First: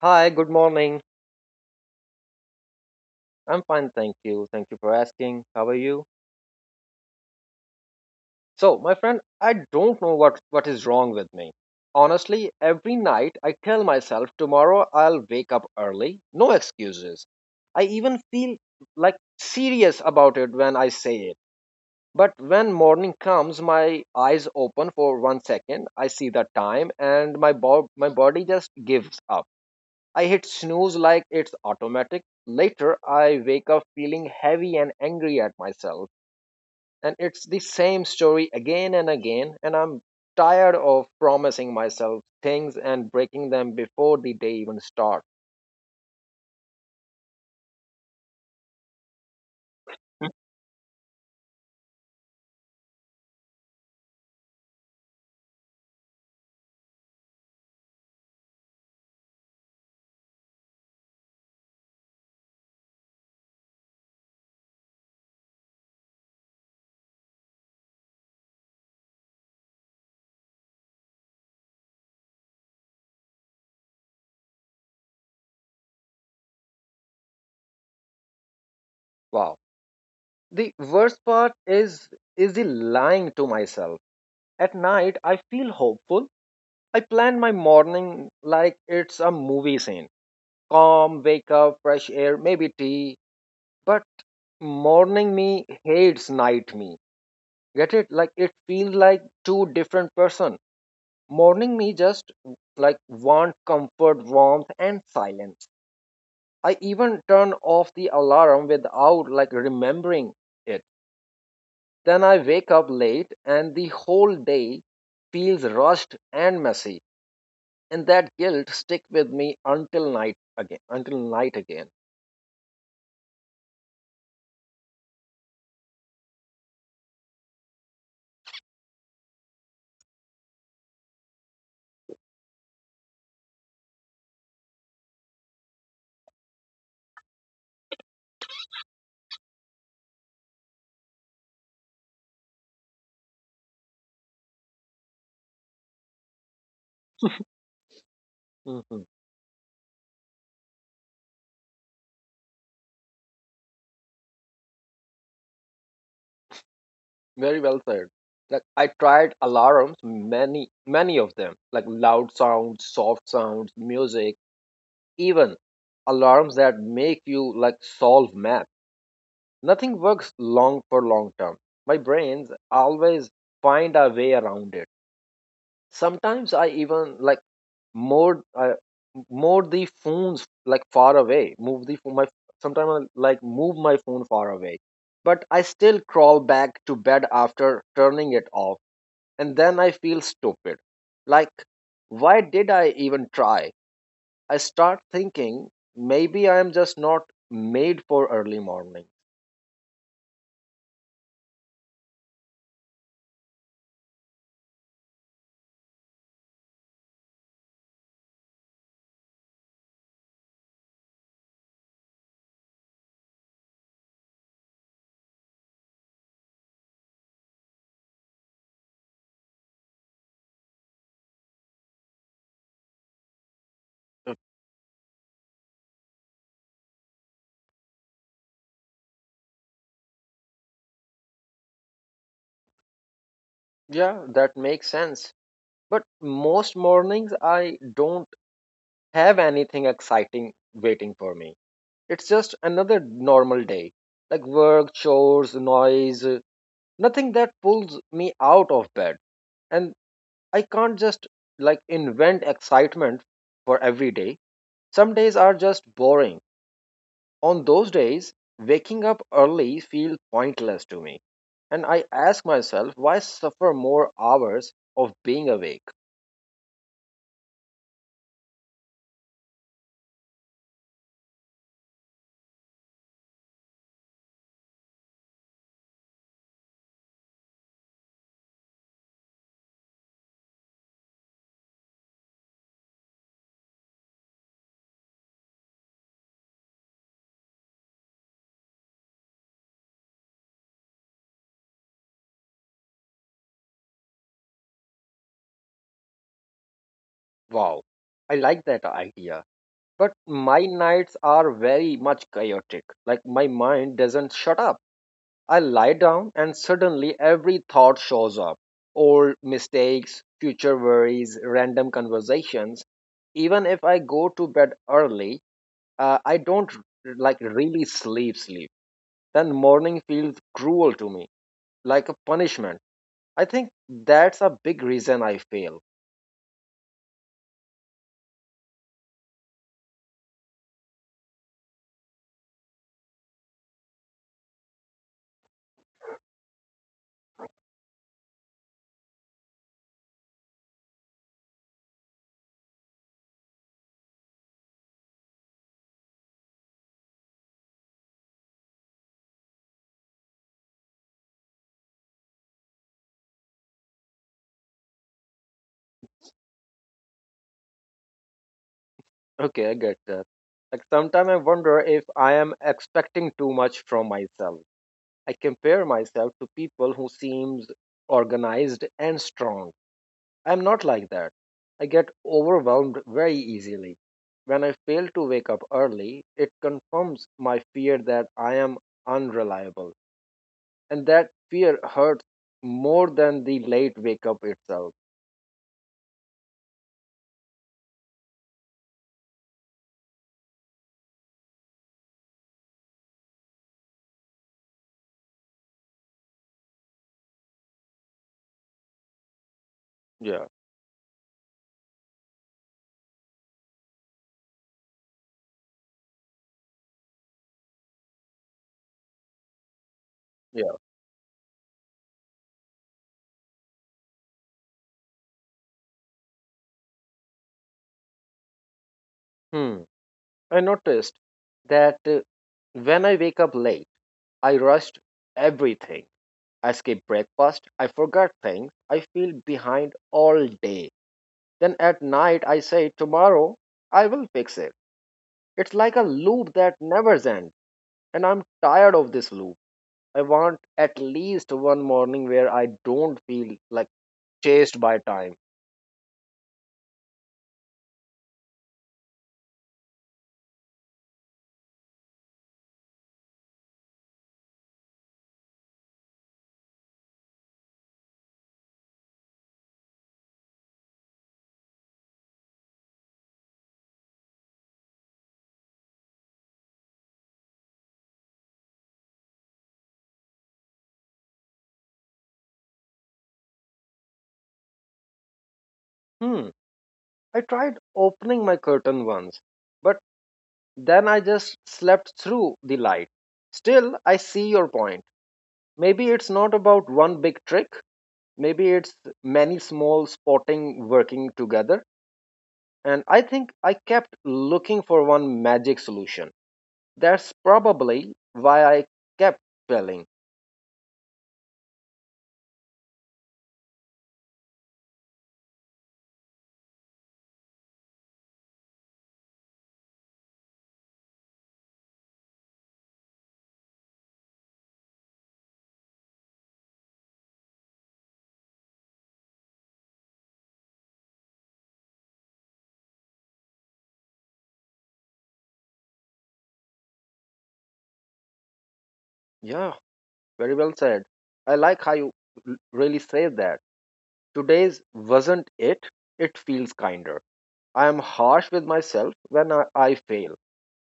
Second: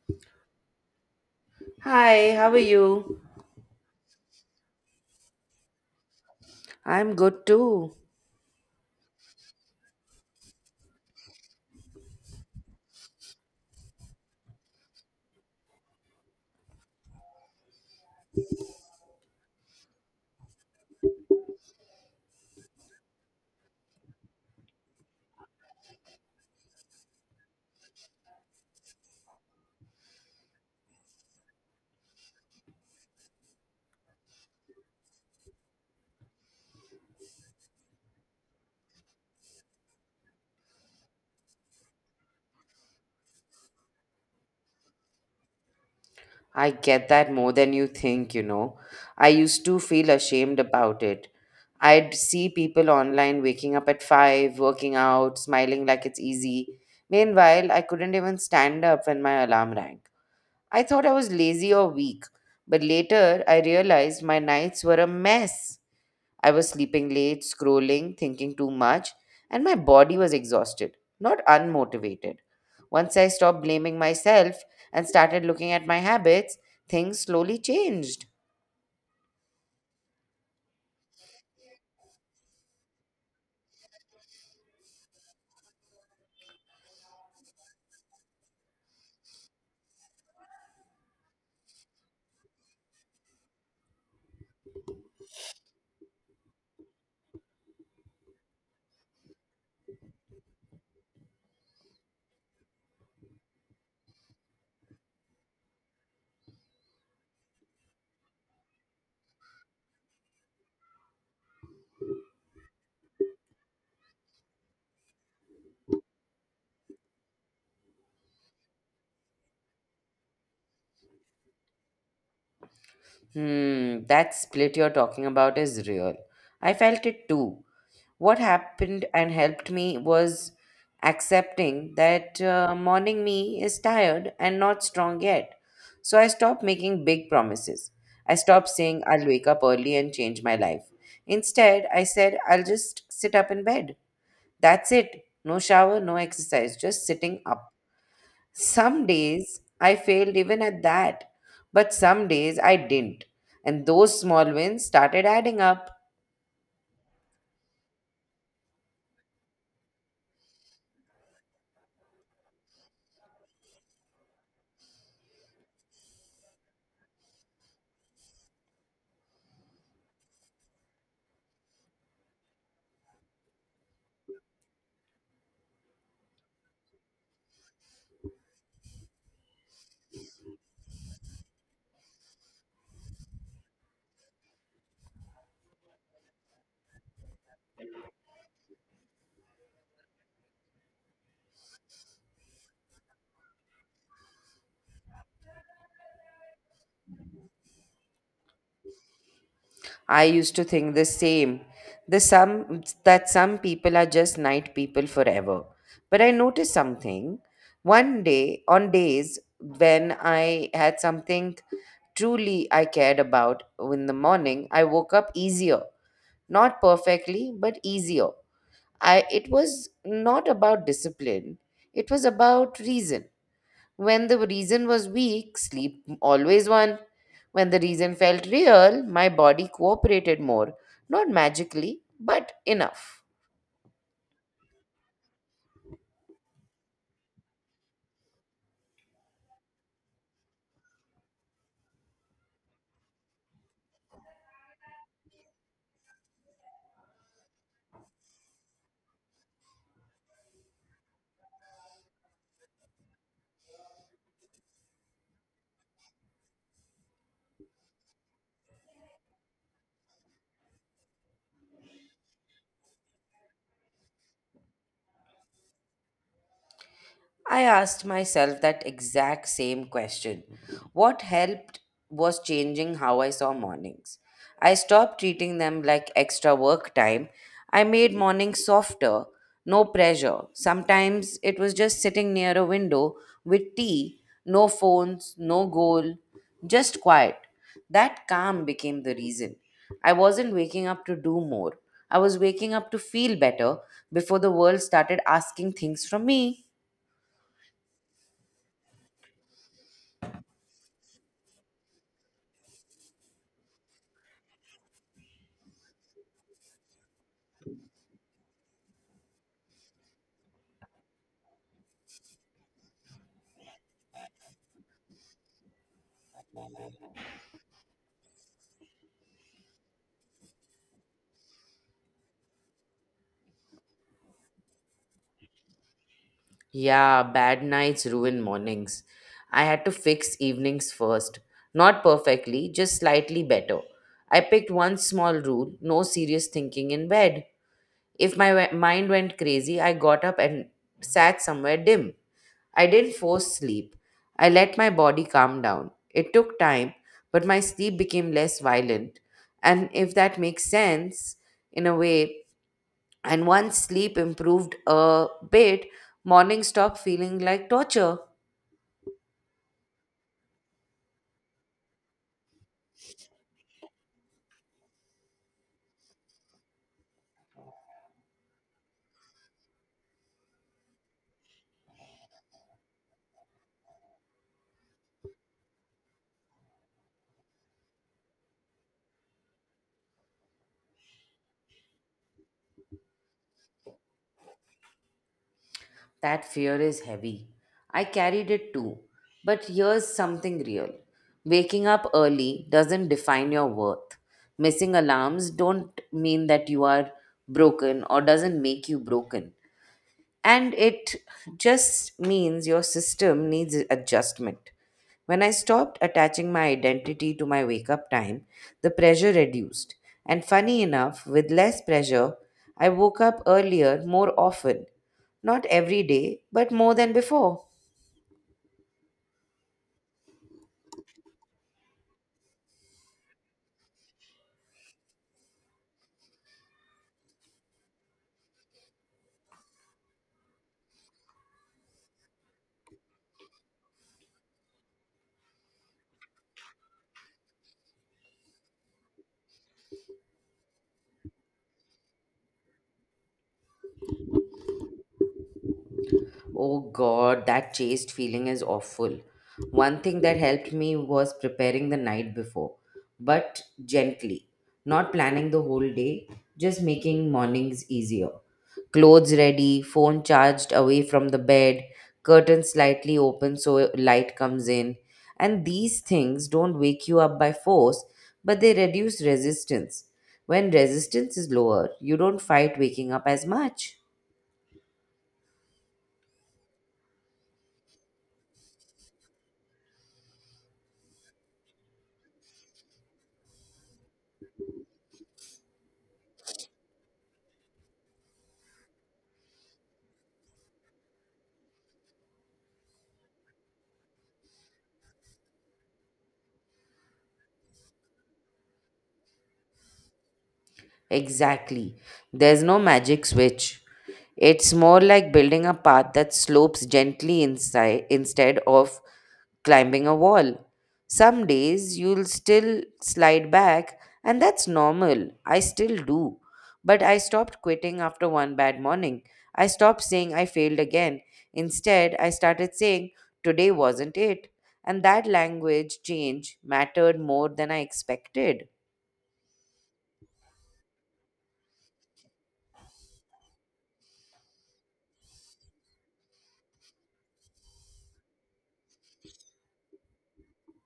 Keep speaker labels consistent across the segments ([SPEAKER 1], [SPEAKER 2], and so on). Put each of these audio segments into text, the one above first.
[SPEAKER 1] Hi, good morning.
[SPEAKER 2] Hi, how are you?
[SPEAKER 1] I'm fine, thank you. Thank you for asking. How are you?
[SPEAKER 2] I'm good too.
[SPEAKER 1] So, my friend, I don't know what is wrong with me. Honestly, every night I tell myself tomorrow I'll wake up early. No excuses. I even feel like serious about it when I say it. But when morning comes, my eyes open for 1 second. I see the time and my body just gives up. I hit snooze like it's automatic. Later, I wake up feeling heavy and angry at myself. And it's the same story again and again. And I'm tired of promising myself things and breaking them before the day even starts.
[SPEAKER 2] I get that more than you think, you know. I used to feel ashamed about it. I'd see people online waking up at 5, working out, smiling like it's easy. Meanwhile, I couldn't even stand up when my alarm rang. I thought I was lazy or weak, but later I realized my nights were a mess. I was sleeping late, scrolling, thinking too much, and my body was exhausted, not unmotivated. Once I stopped blaming myself and started looking at my habits, things slowly changed.
[SPEAKER 1] Wow. The worst part is the lying to myself. At night, I feel hopeful. I plan my morning like it's a movie scene. Calm, wake up, fresh air, maybe tea. But Morning me hates night me. Get it? Like it feels like two different person. Morning me just like want comfort, warmth, and silence. I even turn off the alarm without like remembering it. Then I wake up late and the whole day feels rushed and messy. And that guilt stick with me until night again. Until night again.
[SPEAKER 2] Hmm, that split you're talking about is real. I felt it too. What happened and helped me was accepting that morning me is tired and not strong yet. So I stopped making big promises. I stopped saying I'll wake up early and change my life. Instead, I said I'll just sit up in bed. That's it. No shower, no exercise, just sitting up.
[SPEAKER 1] hmm
[SPEAKER 2] Some days I failed even at that, but some days I didn't. And those small wins started adding up.
[SPEAKER 1] Very well said. Like I tried alarms, many of them, like loud sounds, soft sounds, music even alarms that make you like solve math, nothing works long term. My brains always find a way around it. Sometimes I even more uh, more the phones like far away, move the phone my sometimes I, like, move my phone far away, but I still crawl back to bed after turning it off, and then I feel stupid, like, why did I even try? I start thinking maybe I am just not made for early mornings.
[SPEAKER 2] I used to think the same. The some that some people are just night people forever. But I noticed something. One day, on days when I had something truly I cared about in the morning, I woke up easier. Not perfectly, but easier. I It was not about discipline. It was about reason. When
[SPEAKER 1] Uh,
[SPEAKER 2] the reason was weak, sleep always won. When the reason felt real, my body cooperated more. Not magically, but enough.
[SPEAKER 1] Yeah, that makes sense. But most mornings I don't have anything exciting waiting for me. It's just another normal day, like work, chores, noise, nothing that pulls me out of bed. And I can't just like invent excitement for every day. Some days are just boring. On those days, waking up early feels pointless to me, and I ask myself why suffer more hours of being awake.
[SPEAKER 2] I asked myself that exact same question. What helped was changing how I saw mornings. I stopped treating them like extra work time. I made mornings softer, no pressure. Sometimes it was just sitting near a window with tea, no phones, no goal, just quiet. That calm became the reason. I wasn't waking up to do more. I was waking up to feel better before the world started asking things from me.
[SPEAKER 1] Wow, I like that idea. But my nights are very much chaotic. Like my mind doesn't shut up. I lie down and suddenly every thought shows up. Old mistakes, future worries, random conversations. Even if I go to bed early, I don't like really sleep, then morning feels cruel to me, like a punishment. I think that's a big reason I fail.
[SPEAKER 2] Yeah, bad nights ruin mornings. I had to fix evenings first. Not perfectly, just slightly better. I picked one small rule: no serious thinking in bed. If my mind went crazy, I got up and sat somewhere dim. I didn't force sleep. I let my body calm down. It took time, but my sleep became less violent. And if that makes sense, in a way, and once sleep improved a bit, morning stopped feeling like torture.
[SPEAKER 1] Okay, I get that. Like sometimes I wonder if I am expecting too much from myself. I compare myself to people who seems organized and strong. I'm not like that. I get overwhelmed very easily. When I fail to wake up early, it confirms my fear that I am unreliable, and that fear hurts more than the late wake up itself.
[SPEAKER 2] That fear is heavy. I carried it too. But here's something real: waking up early doesn't define your worth. Missing alarms don't mean that you are broken or doesn't make you broken.
[SPEAKER 1] Yeah,
[SPEAKER 2] And it just means your system needs adjustment. When I stopped attaching my identity to my wake up time, the pressure reduced. And
[SPEAKER 1] yeah.
[SPEAKER 2] funny enough, with less pressure, I woke up earlier more often. Not every day, but more than before.
[SPEAKER 1] Hmm. I noticed that when I wake up late, I rushed everything. I skip breakfast, I forgot things, I feel behind all day. Then at night, I say, tomorrow, I will fix it. It's like a loop that never ends, and I'm tired of this loop. I want at least one morning where I don't feel like chased by time.
[SPEAKER 2] Oh God, that chased feeling is awful. One thing that helped me was preparing the night before, but gently, not planning the whole day, just making mornings easier. Clothes ready, phone charged away from the bed, curtains slightly open so light comes in. And these things don't wake you up by force, but they reduce resistance. When resistance is lower, you don't fight waking up as much.
[SPEAKER 1] Hmm. I tried opening my curtain once, but then I just slept through the light. Still, I see your point. Maybe it's not about one big trick, maybe it's many small spotting working together. And I think I kept looking for one magic solution. That's probably why I kept failing.
[SPEAKER 2] Exactly. There's no magic switch. It's more like building a path that slopes gently inside instead of climbing a wall. Some days you'll still slide back, and that's normal. I still do. But I stopped quitting after one bad morning. I stopped saying I failed again. Instead, I started saying, today wasn't it. And that language change mattered more than I expected.
[SPEAKER 1] Yeah, very well said. I like how you really say that. Today's wasn't it, it feels kinder. I am harsh with myself when I fail.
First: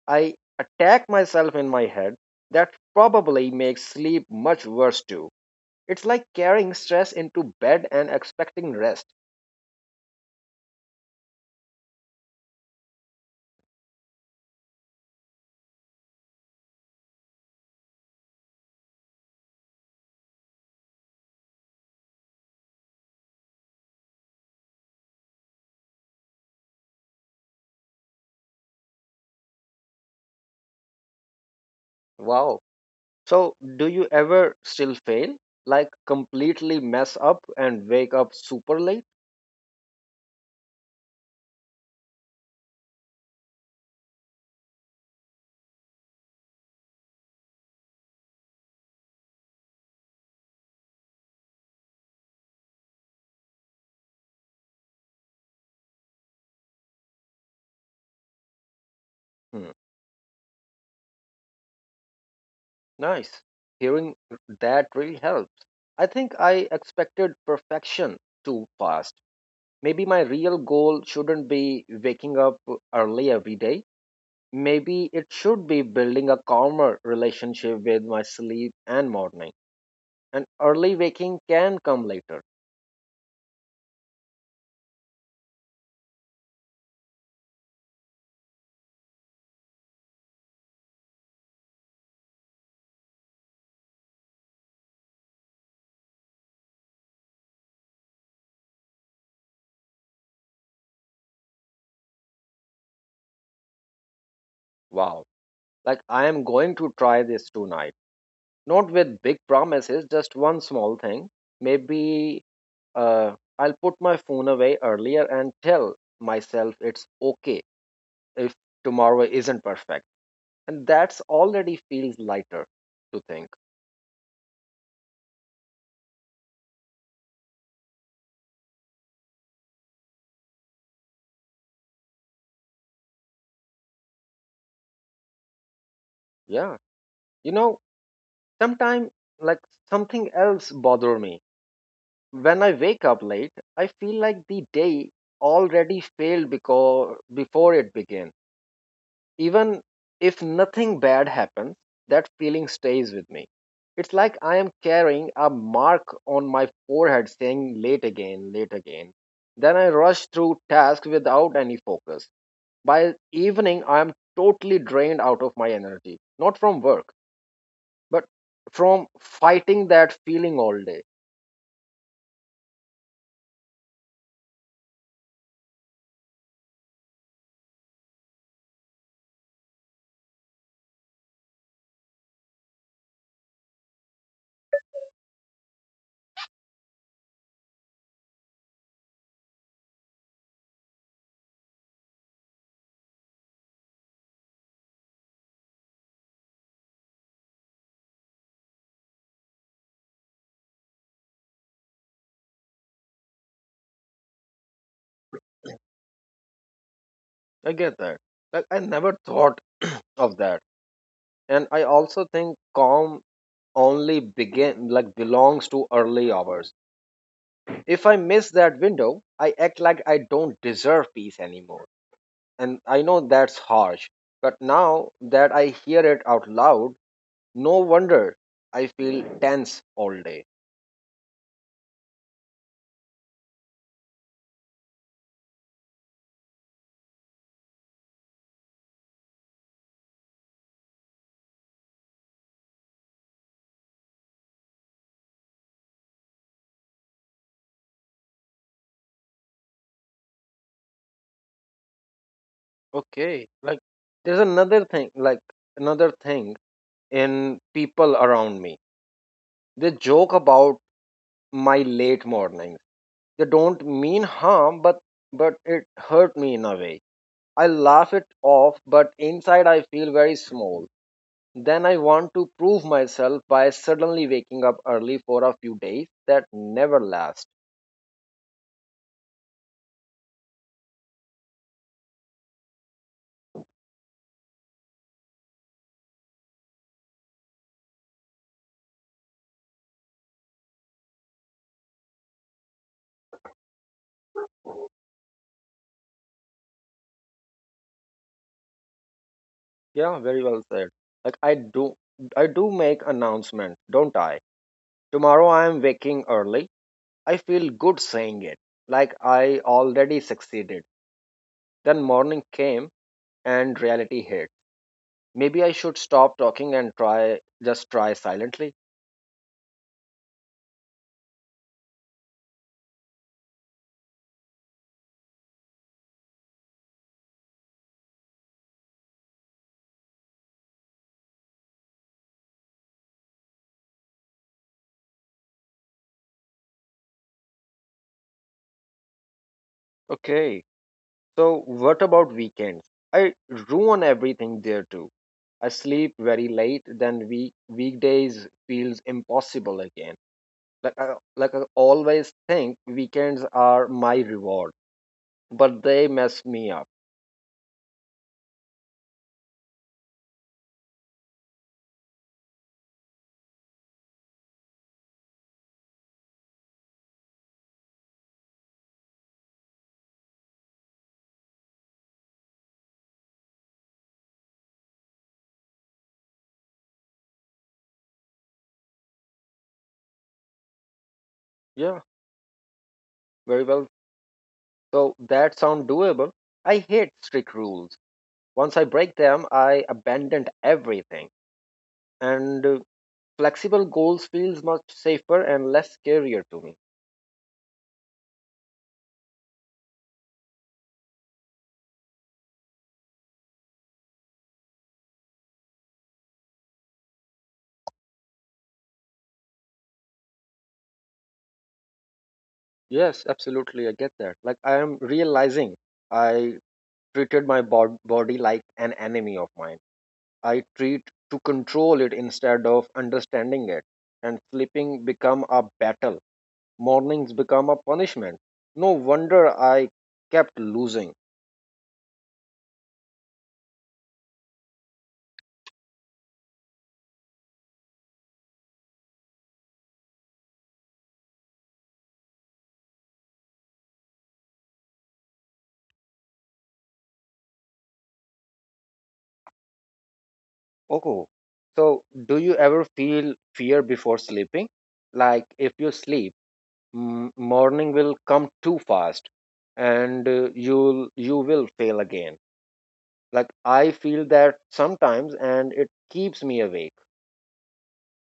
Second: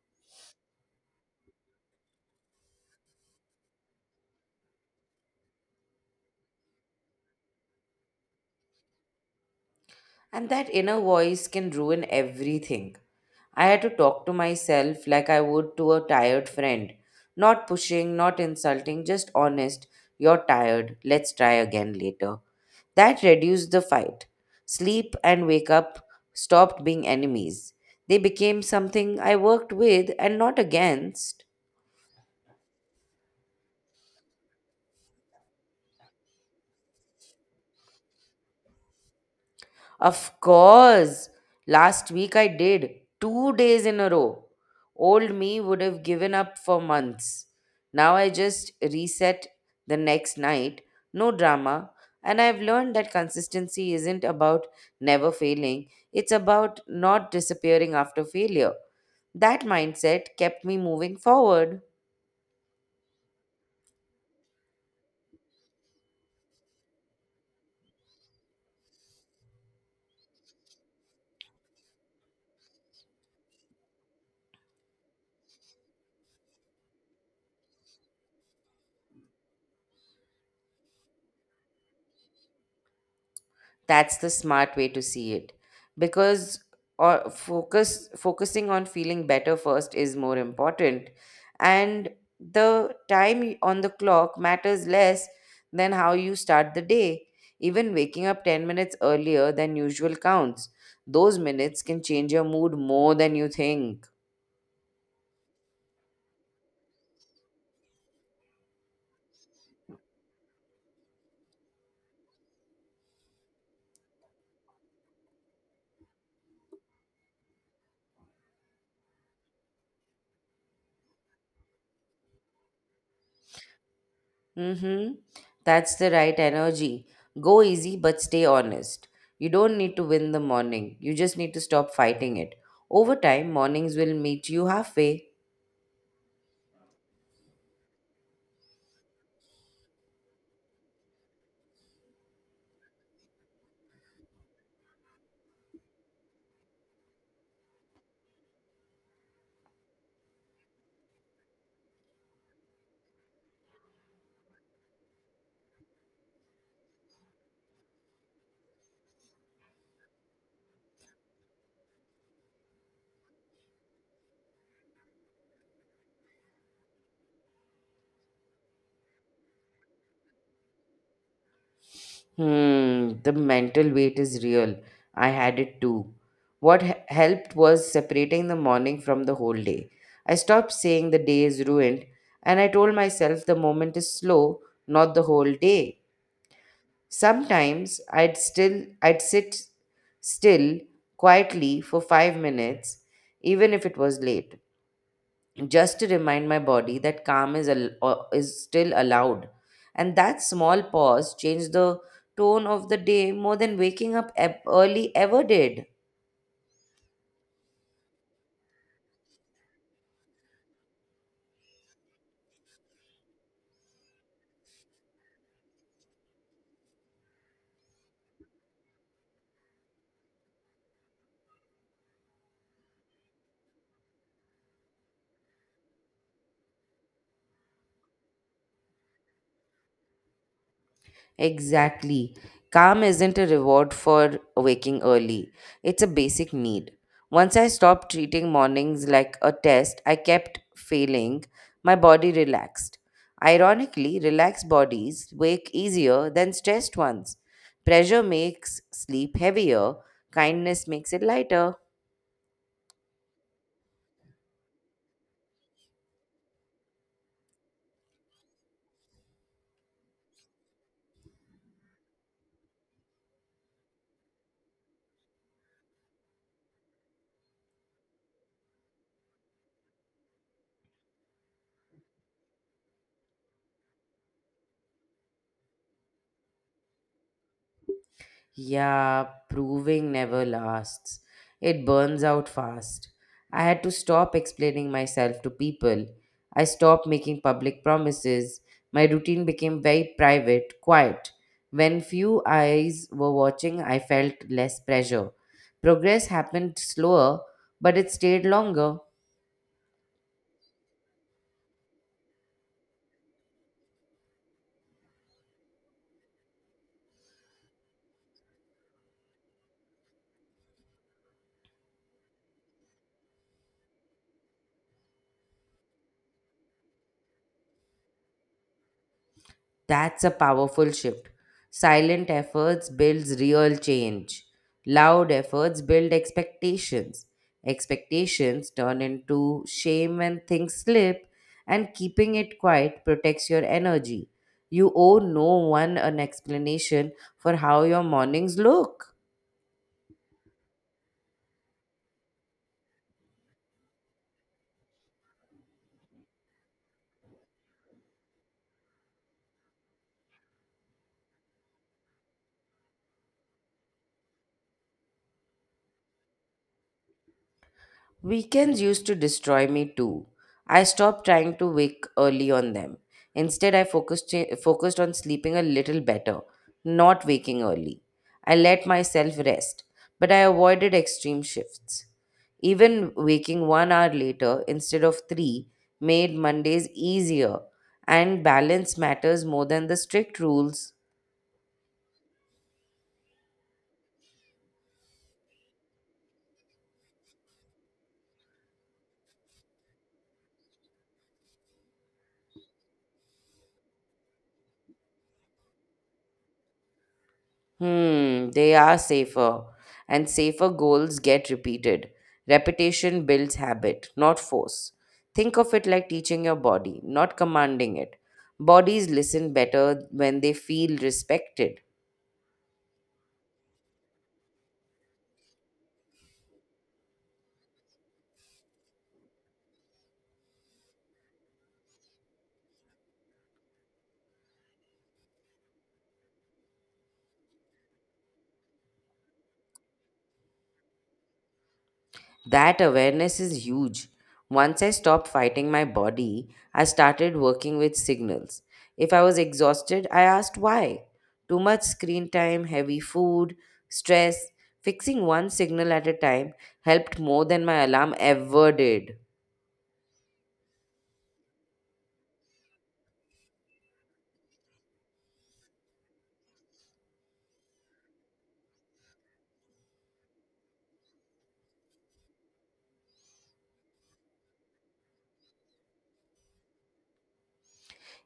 [SPEAKER 1] I attack myself in my head. That probably makes sleep much worse too. It's like carrying stress into bed and expecting rest.
[SPEAKER 2] And that inner voice can ruin everything. I had to talk to myself like I would to a tired friend. Not pushing, not insulting, just honest. You're tired. Let's try again later. That reduced the fight. Sleep and wake up stopped being enemies. They became something I worked with and not against.
[SPEAKER 1] Wow. So, do you ever still fail? Like completely mess up and wake up super late?
[SPEAKER 2] Of course. Last week I did. 2 days in a row. Old me would have given up for months. Now I just reset the next night. No drama. And I've learned that consistency isn't about never failing, it's about not disappearing after failure. That
[SPEAKER 1] Hmm.
[SPEAKER 2] mindset kept me moving forward.
[SPEAKER 1] Nice. Hearing that really helps. I think I expected perfection too fast. Maybe my real goal shouldn't be waking up early every day. Maybe it should be building a calmer relationship with my sleep and morning. And early waking can come later.
[SPEAKER 2] That's the smart way to see it, because or focus focusing on feeling better first is more important, and the time on the clock matters less than how you start the day. Even waking up 10 minutes earlier than usual counts. Those minutes can change your mood more than you think.
[SPEAKER 1] Wow. Like I am going to try this tonight. Not with big promises, just one small thing. Maybe uh, I'll put my phone away earlier and tell myself it's okay if tomorrow isn't perfect. And that's already feels lighter to think.
[SPEAKER 2] Mm-hmm. That's the right energy. Go easy, but stay honest. You don't need to win the morning. You just need to stop fighting it. Over time, mornings will meet you halfway.
[SPEAKER 1] Yeah. You know, sometimes like something else bother me. When I wake up late, I feel like the day already failed because, before it began. Even if nothing bad happens, that feeling stays with me. It's like I am carrying a mark on my forehead saying late again, late again. Then I rush through tasks without any focus. By evening, I am totally drained out of my energy, not from work, but from fighting that feeling all day.
[SPEAKER 2] Hmm, the mental weight is real. I had it too. What helped was separating the morning from the whole day. I stopped saying the day is ruined, and I told myself the moment is slow, not the whole day. Sometimes I'd sit still quietly for 5 minutes, even if it was late, just to remind my body that calm is is still allowed, and that small pause changed the tone of the day more than waking up early ever did.
[SPEAKER 1] I get that. Like, I never thought of that. And I also think calm only begin like belongs to early hours. If I miss that window, I act like I don't deserve peace anymore, and I know that's harsh, but now that I hear it out loud, no wonder I feel tense all day.
[SPEAKER 2] Exactly. Calm isn't a reward for waking early, it's a basic need. Once I stopped treating mornings like a test I kept failing, my body relaxed. Ironically, relaxed bodies wake easier than stressed ones. Pressure makes sleep heavier, kindness makes it lighter.
[SPEAKER 1] Okay, like, there's another thing like another thing, in people around me, they joke about my late mornings. They don't mean harm, but it hurt me in a way. I laugh it off, but inside I feel very small. Then I want to prove myself by suddenly waking up early for a few days that never last.
[SPEAKER 2] Yeah, proving never lasts. It burns out fast. I had to stop explaining myself to people. I stopped making public promises. My routine became very private, quiet. When few eyes were watching, I felt less pressure. Progress happened slower, but it stayed longer.
[SPEAKER 1] Yeah, very well said. Like I do make announcement, don't I? Tomorrow I am waking early. I feel good saying it. Like I already succeeded. Then morning came and reality hit. Maybe I should stop talking and try, just try silently.
[SPEAKER 2] That's a powerful shift. Silent efforts builds real change. Loud efforts build expectations. Expectations turn into shame when things slip, and keeping it quiet protects your energy. You owe no one an explanation for how your mornings look.
[SPEAKER 1] Okay. So, what about weekends? I ruin everything there too. I sleep very late, then weekdays feels impossible again. Like I always think weekends are my reward, but they mess me up.
[SPEAKER 2] Weekends used to destroy me too. I stopped trying to wake early on them. Instead, focused on sleeping a little better, not waking early. I let myself rest, but I avoided extreme shifts. Even waking 1 hour later instead of three made Mondays easier, and balance matters more than the strict rules.
[SPEAKER 1] Yeah, very well. So that sound doable. I hate strict rules. Once I break them, I abandoned everything. And flexible goals feels much safer and less scarier to me.
[SPEAKER 2] Hmm, they are safer, and safer goals get repeated. Repetition builds habit, not force. Think of it like teaching your body, not commanding it. Bodies listen better when they feel respected.
[SPEAKER 1] Yes, absolutely. I get that. Like I am realizing I treated my body like an enemy of mine. I treat to control it instead of understanding it. And sleeping become a battle. Mornings become a punishment. No wonder I kept losing.
[SPEAKER 2] That awareness is huge. Once I stopped fighting my body, I started working with signals. If I was exhausted, I asked why. Too much screen time, heavy food, stress. Fixing one signal at a time helped more than my alarm ever did.
[SPEAKER 1] Oh. So do you ever feel fear before sleeping? Like if you sleep, morning will come too fast and you will fail again. Like I feel that sometimes and it keeps me awake.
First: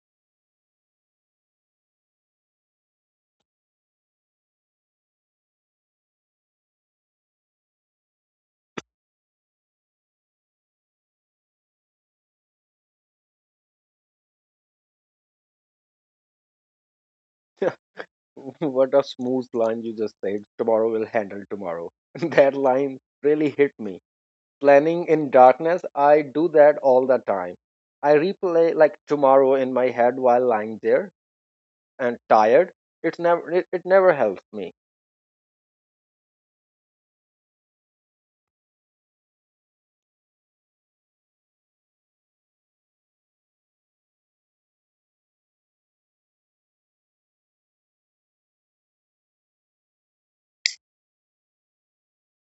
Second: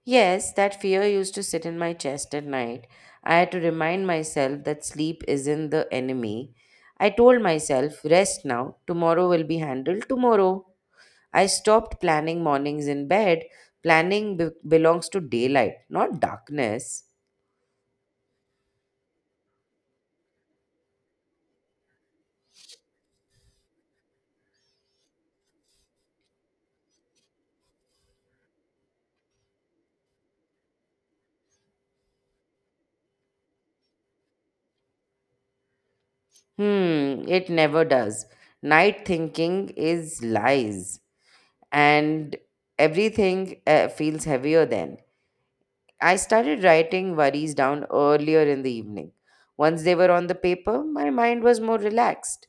[SPEAKER 2] Yes, that fear used to sit in my chest at night. I had to remind myself that sleep isn't the enemy. I told myself, rest now, tomorrow will be handled tomorrow. I stopped planning mornings in bed. Planning belongs to daylight, not darkness.
[SPEAKER 1] What a smooth line you just said. Tomorrow will handle tomorrow. That line really hit me. Planning in darkness, I do that all the time. I replay like tomorrow in my head while lying there and tired. It's never, it never helps me.
[SPEAKER 2] Hmm, it never does. Night thinking is lies, and everything feels heavier then. I started writing worries down earlier in the evening. Once they were on the paper, my mind was more relaxed.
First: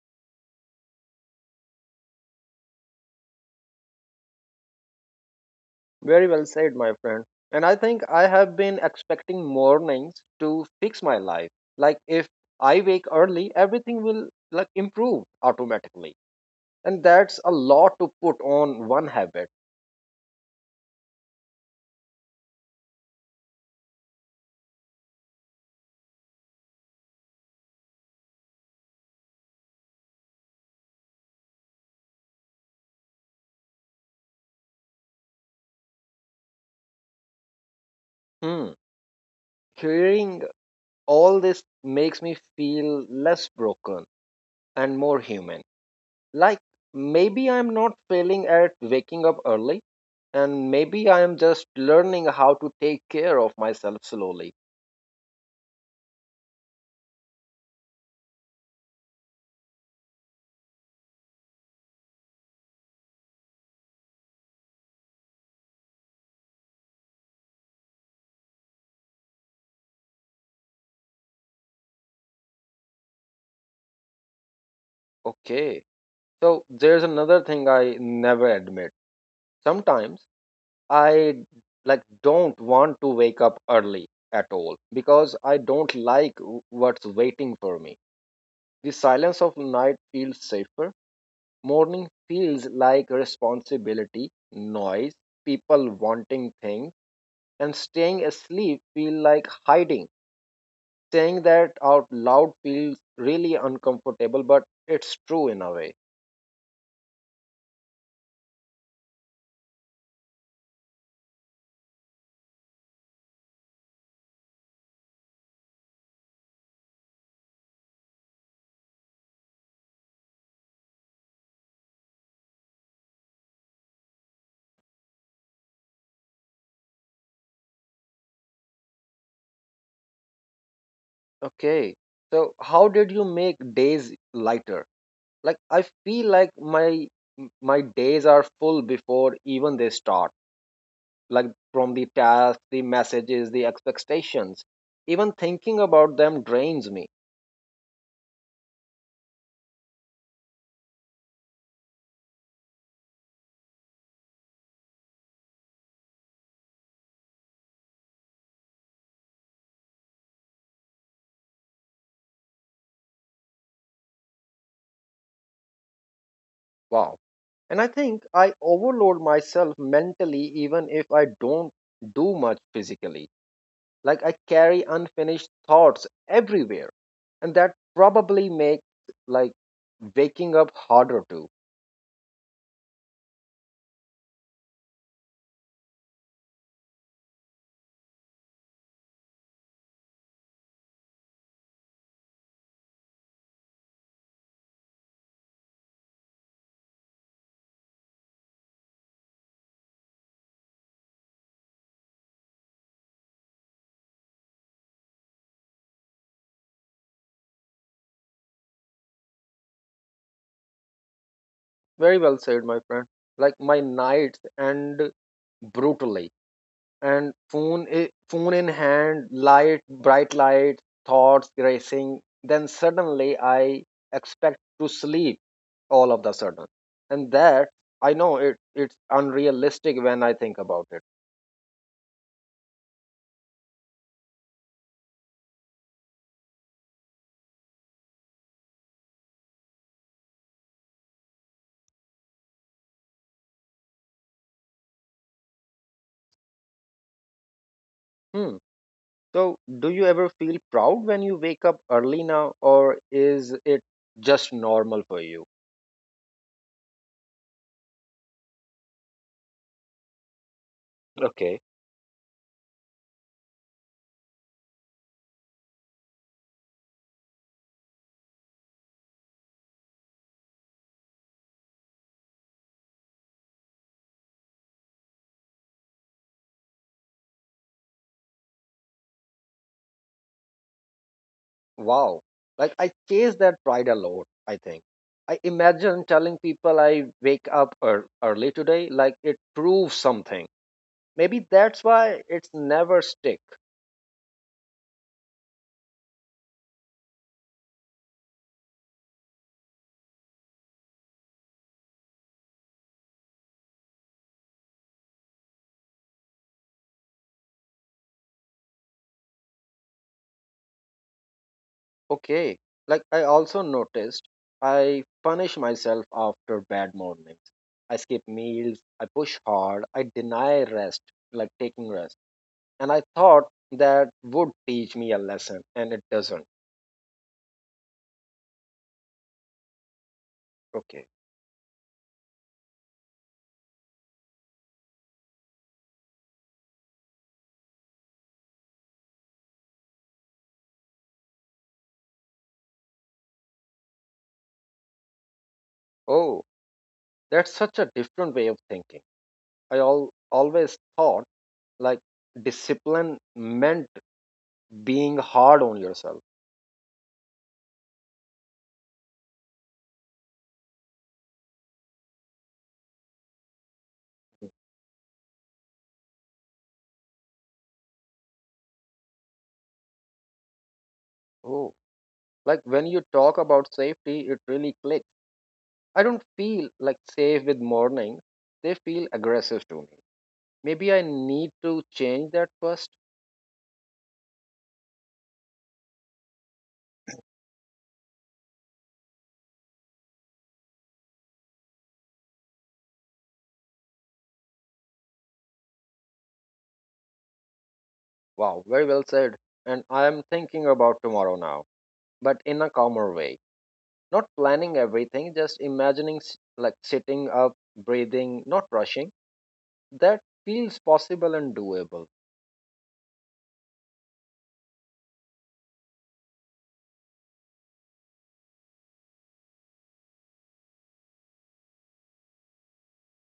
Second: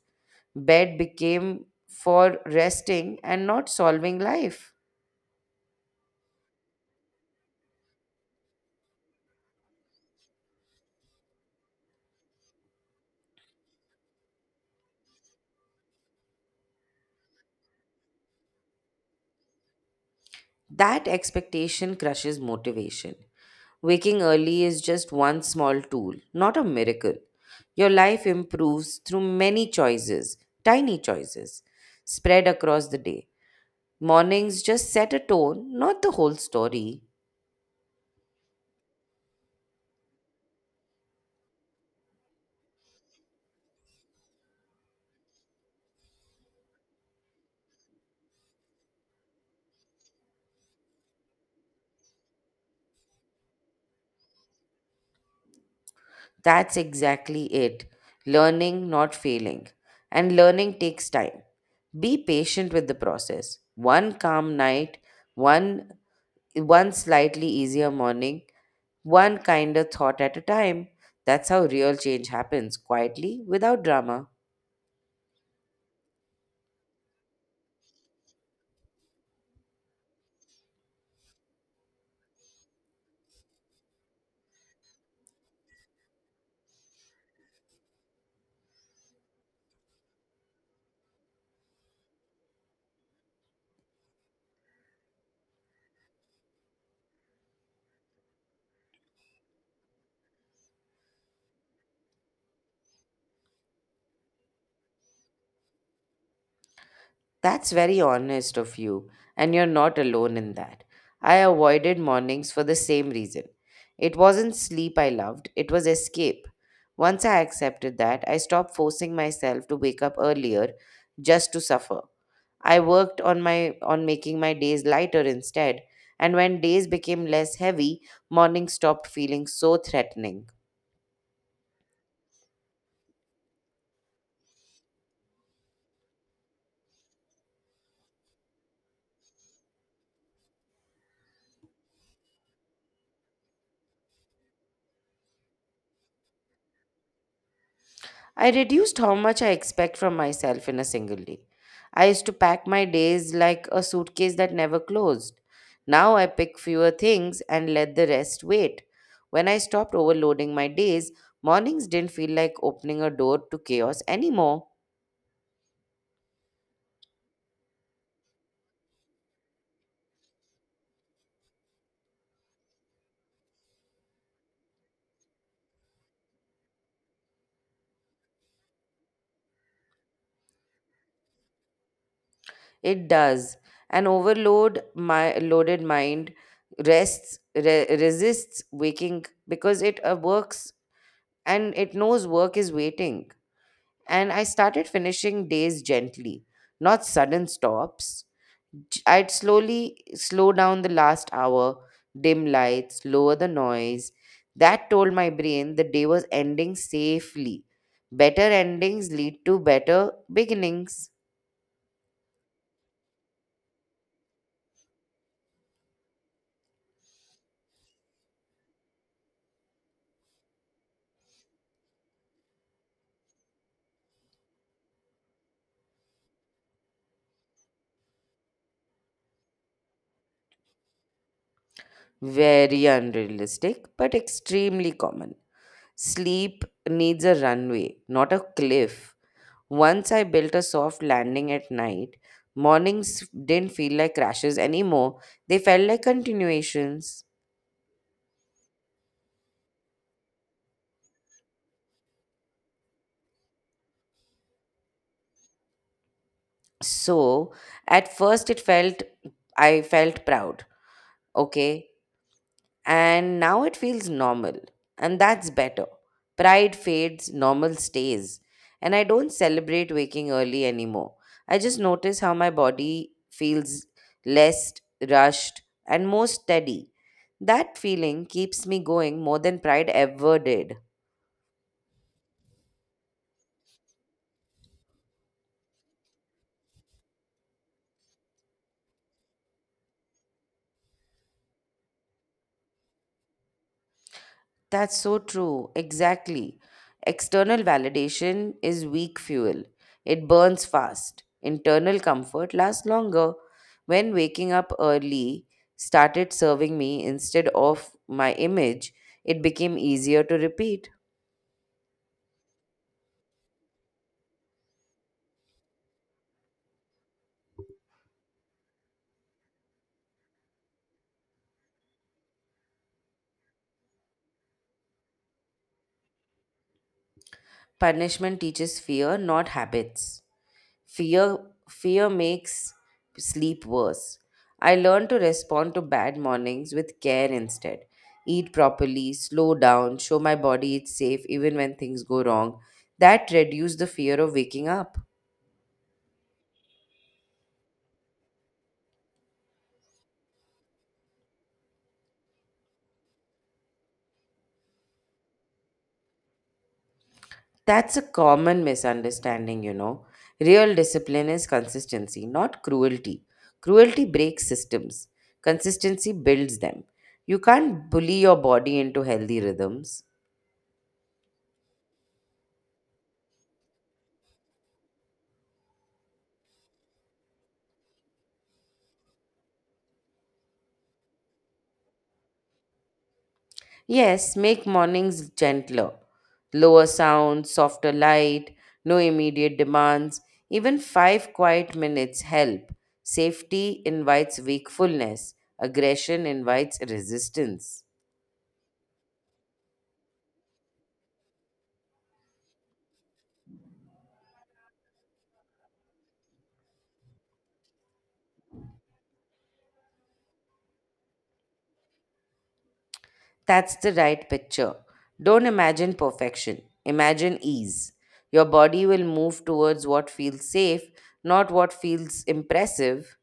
[SPEAKER 2] Bed became for resting and not solving life.
[SPEAKER 1] Very well said, my friend. And I think I have been expecting mornings to fix my life. Like if I wake early, everything will like improve automatically. And that's a lot to put on one habit.
[SPEAKER 2] That expectation crushes motivation. Waking early is just one small tool, not a miracle. Your life improves through many choices, tiny choices, spread across the day. Mornings just set a tone, not the whole story.
[SPEAKER 1] Hmm. Hearing all this makes me feel less broken and more human. Like maybe I'm not failing at waking up early, and maybe I am just learning how to take care of myself slowly.
[SPEAKER 2] That's exactly it. Learning, not failing. And learning takes time. Be patient with the process. One calm night, one one slightly easier morning, one kinder thought at a time. That's how real change happens, quietly, without drama.
[SPEAKER 1] Okay. So there's another thing I never admit. Sometimes I like don't want to wake up early at all because I don't like what's waiting for me. The silence of night feels safer. Morning feels like responsibility, noise, people wanting things, and staying asleep feel like hiding. Saying that out loud feels really uncomfortable, but it's true in a way.
[SPEAKER 2] That's very honest of you, and you're not alone in that. I avoided mornings for the same reason. It wasn't sleep I loved, it was escape. Once I accepted that, I stopped forcing myself to wake up earlier just to suffer. I worked on my on making my days lighter instead, and when days became less heavy, mornings stopped feeling so threatening.
[SPEAKER 1] Okay. So how did you make days lighter? Like I feel like my days are full before even they start. Like from the tasks, the messages, the expectations. Even thinking about them drains me.
[SPEAKER 2] I reduced how much I expect from myself in a single day. I used to pack my days like a suitcase that never closed. Now I pick fewer things and let the rest wait. When I stopped overloading my days, mornings didn't feel like opening a door to chaos anymore.
[SPEAKER 1] Wow. And I think I overload myself mentally even if I don't do much physically. Like I carry unfinished thoughts everywhere. And that probably makes like waking up harder too.
[SPEAKER 2] It does. An overload my loaded mind resists waking because it works, and it knows work is waiting. And I started finishing days gently, not sudden stops. I'd slowly slow down the last hour, dim lights, lower the noise. That told my brain the day was ending safely. Better endings lead to better beginnings.
[SPEAKER 1] Very well said, my friend. Like my nights and brutally, and phone in hand, light, bright light, thoughts racing. Then suddenly I expect to sleep all of the sudden, and that, I know it, it's unrealistic when I think about it.
[SPEAKER 2] Very unrealistic, but extremely common. Sleep needs a runway, not a cliff. Once I built a soft landing at night, mornings didn't feel like crashes anymore. They felt like continuations.
[SPEAKER 1] Hmm. So, do you ever feel proud when you wake up early now, or is it just normal for you?
[SPEAKER 2] So, at first it felt I felt proud.
[SPEAKER 1] Okay.
[SPEAKER 2] Okay, and now it feels normal. And that's better. Pride fades, normal stays. And I don't celebrate waking early anymore. I just notice how my body feels less rushed and more steady. That feeling keeps me going more than pride ever did.
[SPEAKER 1] Wow. Like I chase that pride a lot, I think. I imagine telling people I wake up early today, like it proves something. Maybe that's why it's never stick.
[SPEAKER 2] That's so true. Exactly. External validation is weak fuel, it burns fast. Internal comfort lasts longer. When waking up early started serving me instead of my image, it became easier to repeat.
[SPEAKER 1] Okay. Like I also noticed I punish myself after bad mornings. I skip meals, I push hard, I deny rest, like taking rest. And I thought that would teach me a lesson and it doesn't.
[SPEAKER 2] Punishment teaches fear, not habits.
[SPEAKER 1] Okay.
[SPEAKER 2] Fear fear makes sleep worse. I learned to respond to bad mornings with care instead. Eat properly, slow down, show my body it's safe even when things go wrong. That reduced the fear of waking up.
[SPEAKER 1] Oh, that's such a different way of thinking. I always thought like discipline meant being hard on yourself.
[SPEAKER 2] That's a common misunderstanding, you know. Real discipline is consistency, not cruelty. Cruelty breaks systems. Consistency builds them. You can't bully your body into healthy rhythms.
[SPEAKER 1] Oh, like when you talk about safety, it really clicks. I don't feel like safe with morning. They feel aggressive to me. Maybe I need to change that first.
[SPEAKER 2] Yes, make mornings gentler. Lower sounds, softer light, no immediate demands. Even five quiet minutes help. Safety invites wakefulness, aggression invites resistance.
[SPEAKER 1] Wow, very well said. And I am thinking about tomorrow now, but in a calmer way. Not planning everything, just imagining like sitting up, breathing, not rushing. That feels possible and doable.
[SPEAKER 2] That's the right picture. Don't imagine perfection, imagine ease. Your body will move towards what feels safe, not what feels impressive.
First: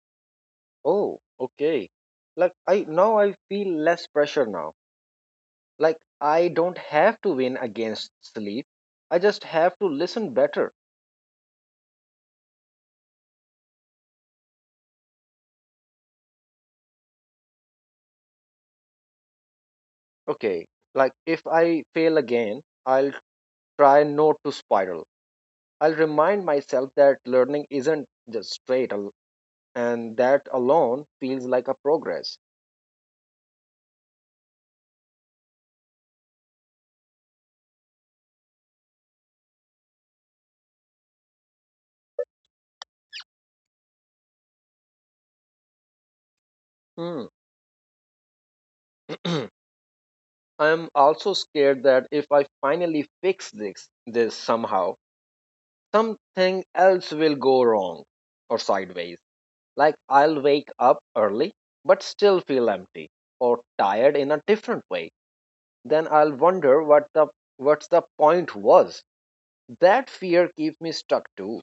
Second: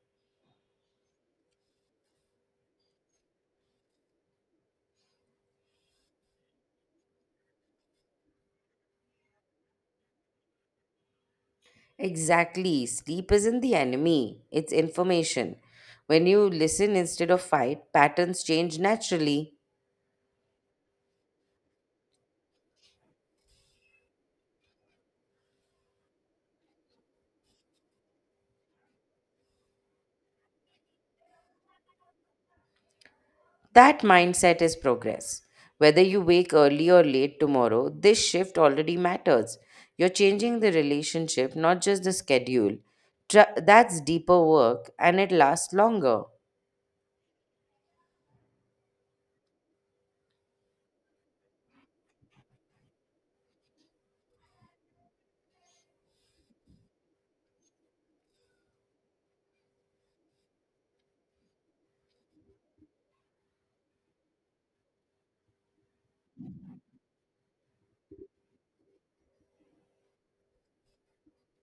[SPEAKER 1] Oh, okay. Like I feel less pressure now. Like I don't have to win against sleep. I just have to listen better.
[SPEAKER 2] Exactly. Sleep isn't the enemy, it's information. When you listen instead of fight, patterns change naturally.
[SPEAKER 1] Okay. Like if I fail again, I'll try not to spiral. I'll remind myself that learning isn't just straight, and that alone feels like a progress.
[SPEAKER 2] That mindset is progress. Whether you wake early or late tomorrow, this shift already matters. You're changing the relationship, not just the schedule. That's deeper work and it lasts longer.
[SPEAKER 1] Hmm. I'm also scared that if I finally fix this somehow, something else will go wrong or sideways. Like I'll wake up early but still feel empty or tired in a different way. Then I'll wonder what's the point was. That fear keeps me stuck too.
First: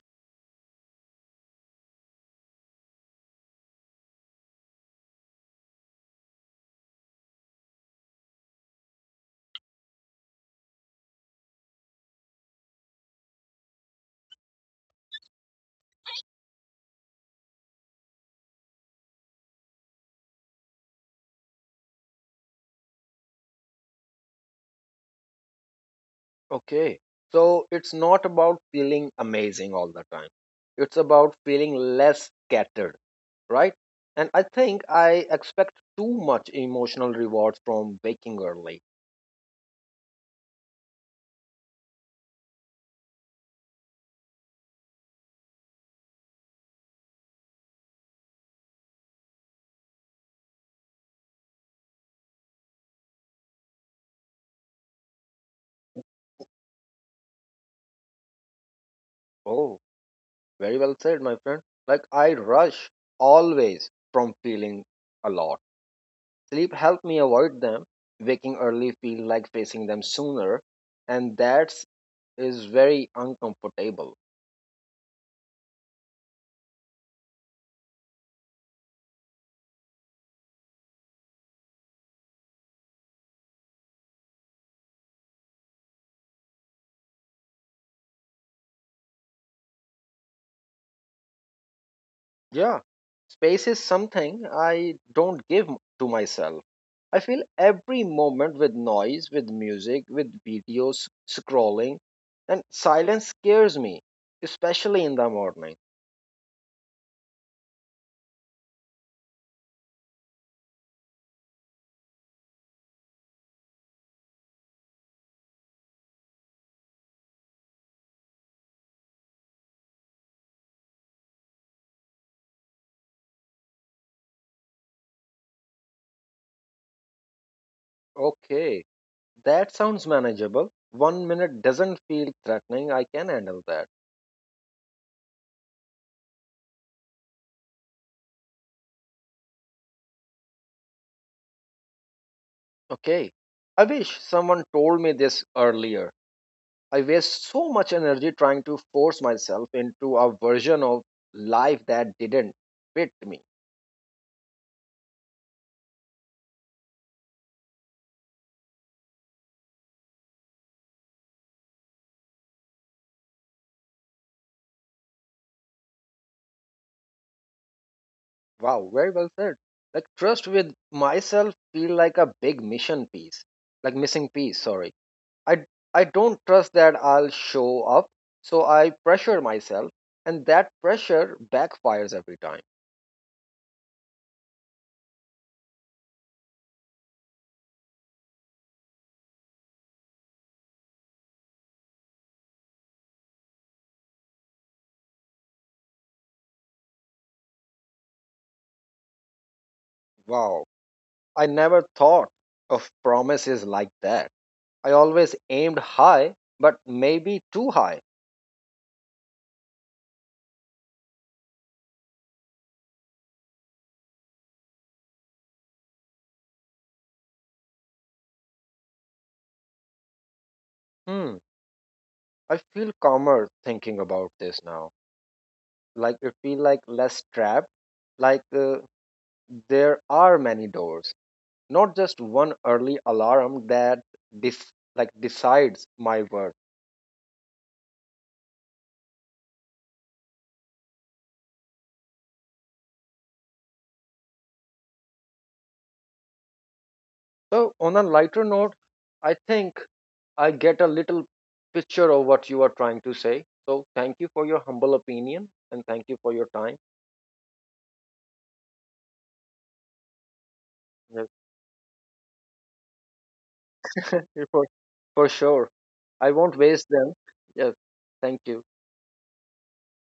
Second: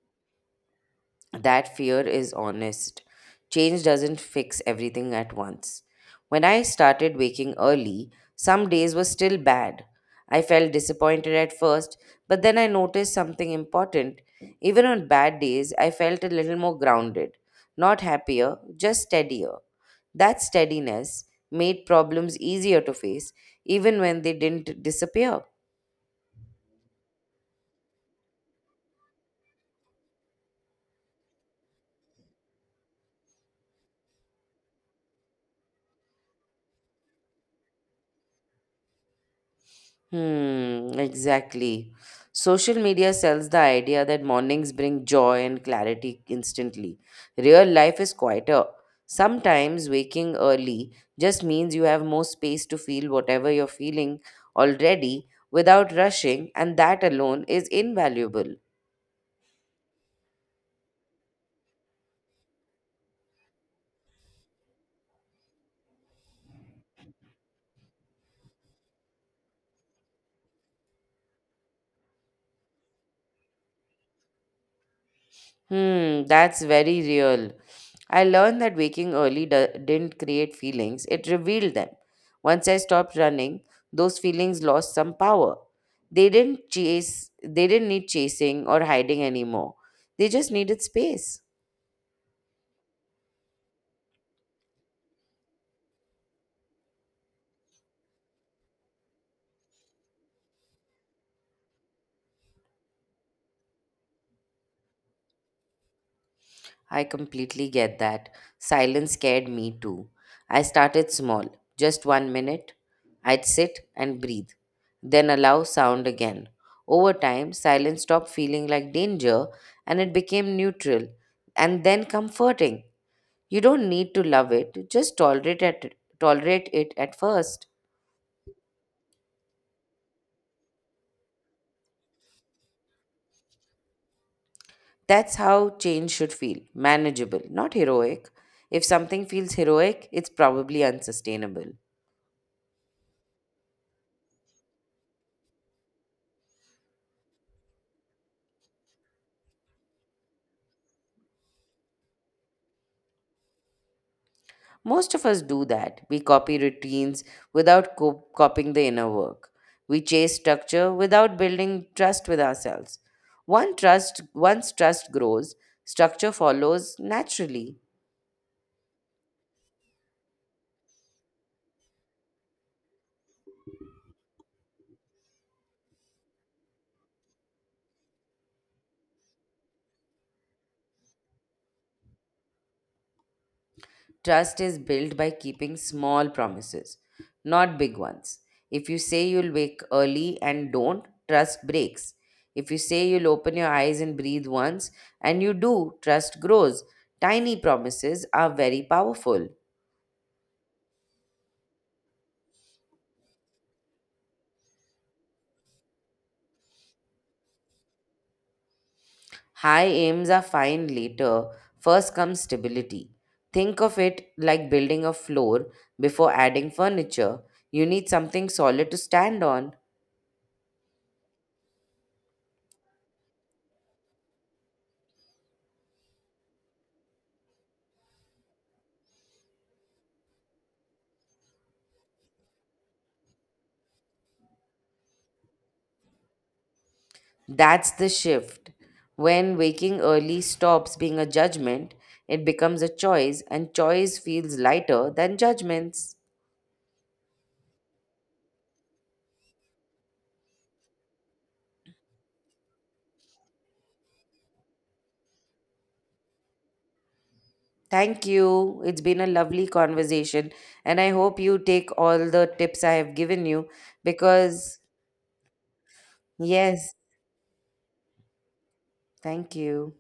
[SPEAKER 2] That fear is honest. Change doesn't fix everything at once. When I started waking early, some days were still bad. I felt disappointed at first, but then I noticed something important. Even on bad days, I felt a little more grounded. Not happier, just steadier. That steadiness made problems easier to face, even when they didn't disappear.
[SPEAKER 1] Okay. So it's not about feeling amazing all the time. It's about feeling less scattered, right? And I think I expect too much emotional rewards from waking early.
[SPEAKER 2] Hmm, exactly. Social media sells the idea that mornings bring joy and clarity instantly. Real life is quieter. Sometimes waking early just means you have more space to feel whatever you're feeling already without rushing, and that alone is invaluable.
[SPEAKER 1] Oh, very well said, my friend. Like I rush always from feeling a lot. Sleep helped me avoid them. Waking early feels like facing them sooner, and that is very uncomfortable.
[SPEAKER 2] Hmm, that's very real. I learned that waking early didn't create feelings, it revealed them. Once I stopped running, those feelings lost some power. They didn't chase, they didn't need chasing or hiding anymore. They just needed space.
[SPEAKER 1] Yeah, space is something I don't give to myself. I feel every moment with noise, with music, with videos scrolling, and silence scares me, especially in the morning.
[SPEAKER 2] I completely get that. Silence scared me too. I started small, just 1 minute. I'd sit and breathe, then allow sound again. Over time, silence stopped feeling like danger and it became neutral and then comforting. You don't need to love it, just tolerate it at first.
[SPEAKER 1] Okay, that sounds manageable. 1 minute doesn't feel threatening. I can handle that.
[SPEAKER 2] That's how change should feel manageable, not heroic. If something feels heroic, it's probably unsustainable.
[SPEAKER 1] Okay. I wish someone told me this earlier. I waste so much energy trying to force myself into a version of life that didn't fit me.
[SPEAKER 2] Most of us do that. We copy routines without copying the inner work. We chase structure without building trust with ourselves. Once trust grows, structure follows naturally.
[SPEAKER 1] Wow, very well said. Like trust with myself feel like a big mission piece. Like missing piece, sorry. I I don't trust that I'll show up, so I pressure myself, and that pressure backfires every time.
[SPEAKER 2] Trust is built by keeping small promises, not big ones. If you say you'll wake early and don't, trust breaks. If you say you'll open your eyes and breathe once and you do, trust grows. Tiny promises are very powerful.
[SPEAKER 1] Wow. I never thought of promises like that. I always aimed high, but maybe too high.
[SPEAKER 2] High aims are fine later, first comes stability. Think of it like building a floor before adding furniture. You need something solid to stand on.
[SPEAKER 1] Hmm. I feel calmer thinking about this now. Like I feel like less trapped. Like there are many doors, not just one early alarm that dis like decides my worth.
[SPEAKER 2] That's the shift. When waking early stops being a judgment, it becomes a choice, and choice feels lighter than judgments.
[SPEAKER 1] So on a lighter note, I think I get a little picture of what you are trying to say. So thank you for your humble opinion and thank you for your time.
[SPEAKER 2] Thank you. It's been a lovely conversation, and I
[SPEAKER 1] Yes.
[SPEAKER 2] hope you take all the tips I have given you
[SPEAKER 1] for
[SPEAKER 2] because,
[SPEAKER 1] for sure. I won't waste
[SPEAKER 2] yes,
[SPEAKER 1] them. Yes, thank you.
[SPEAKER 2] thank you.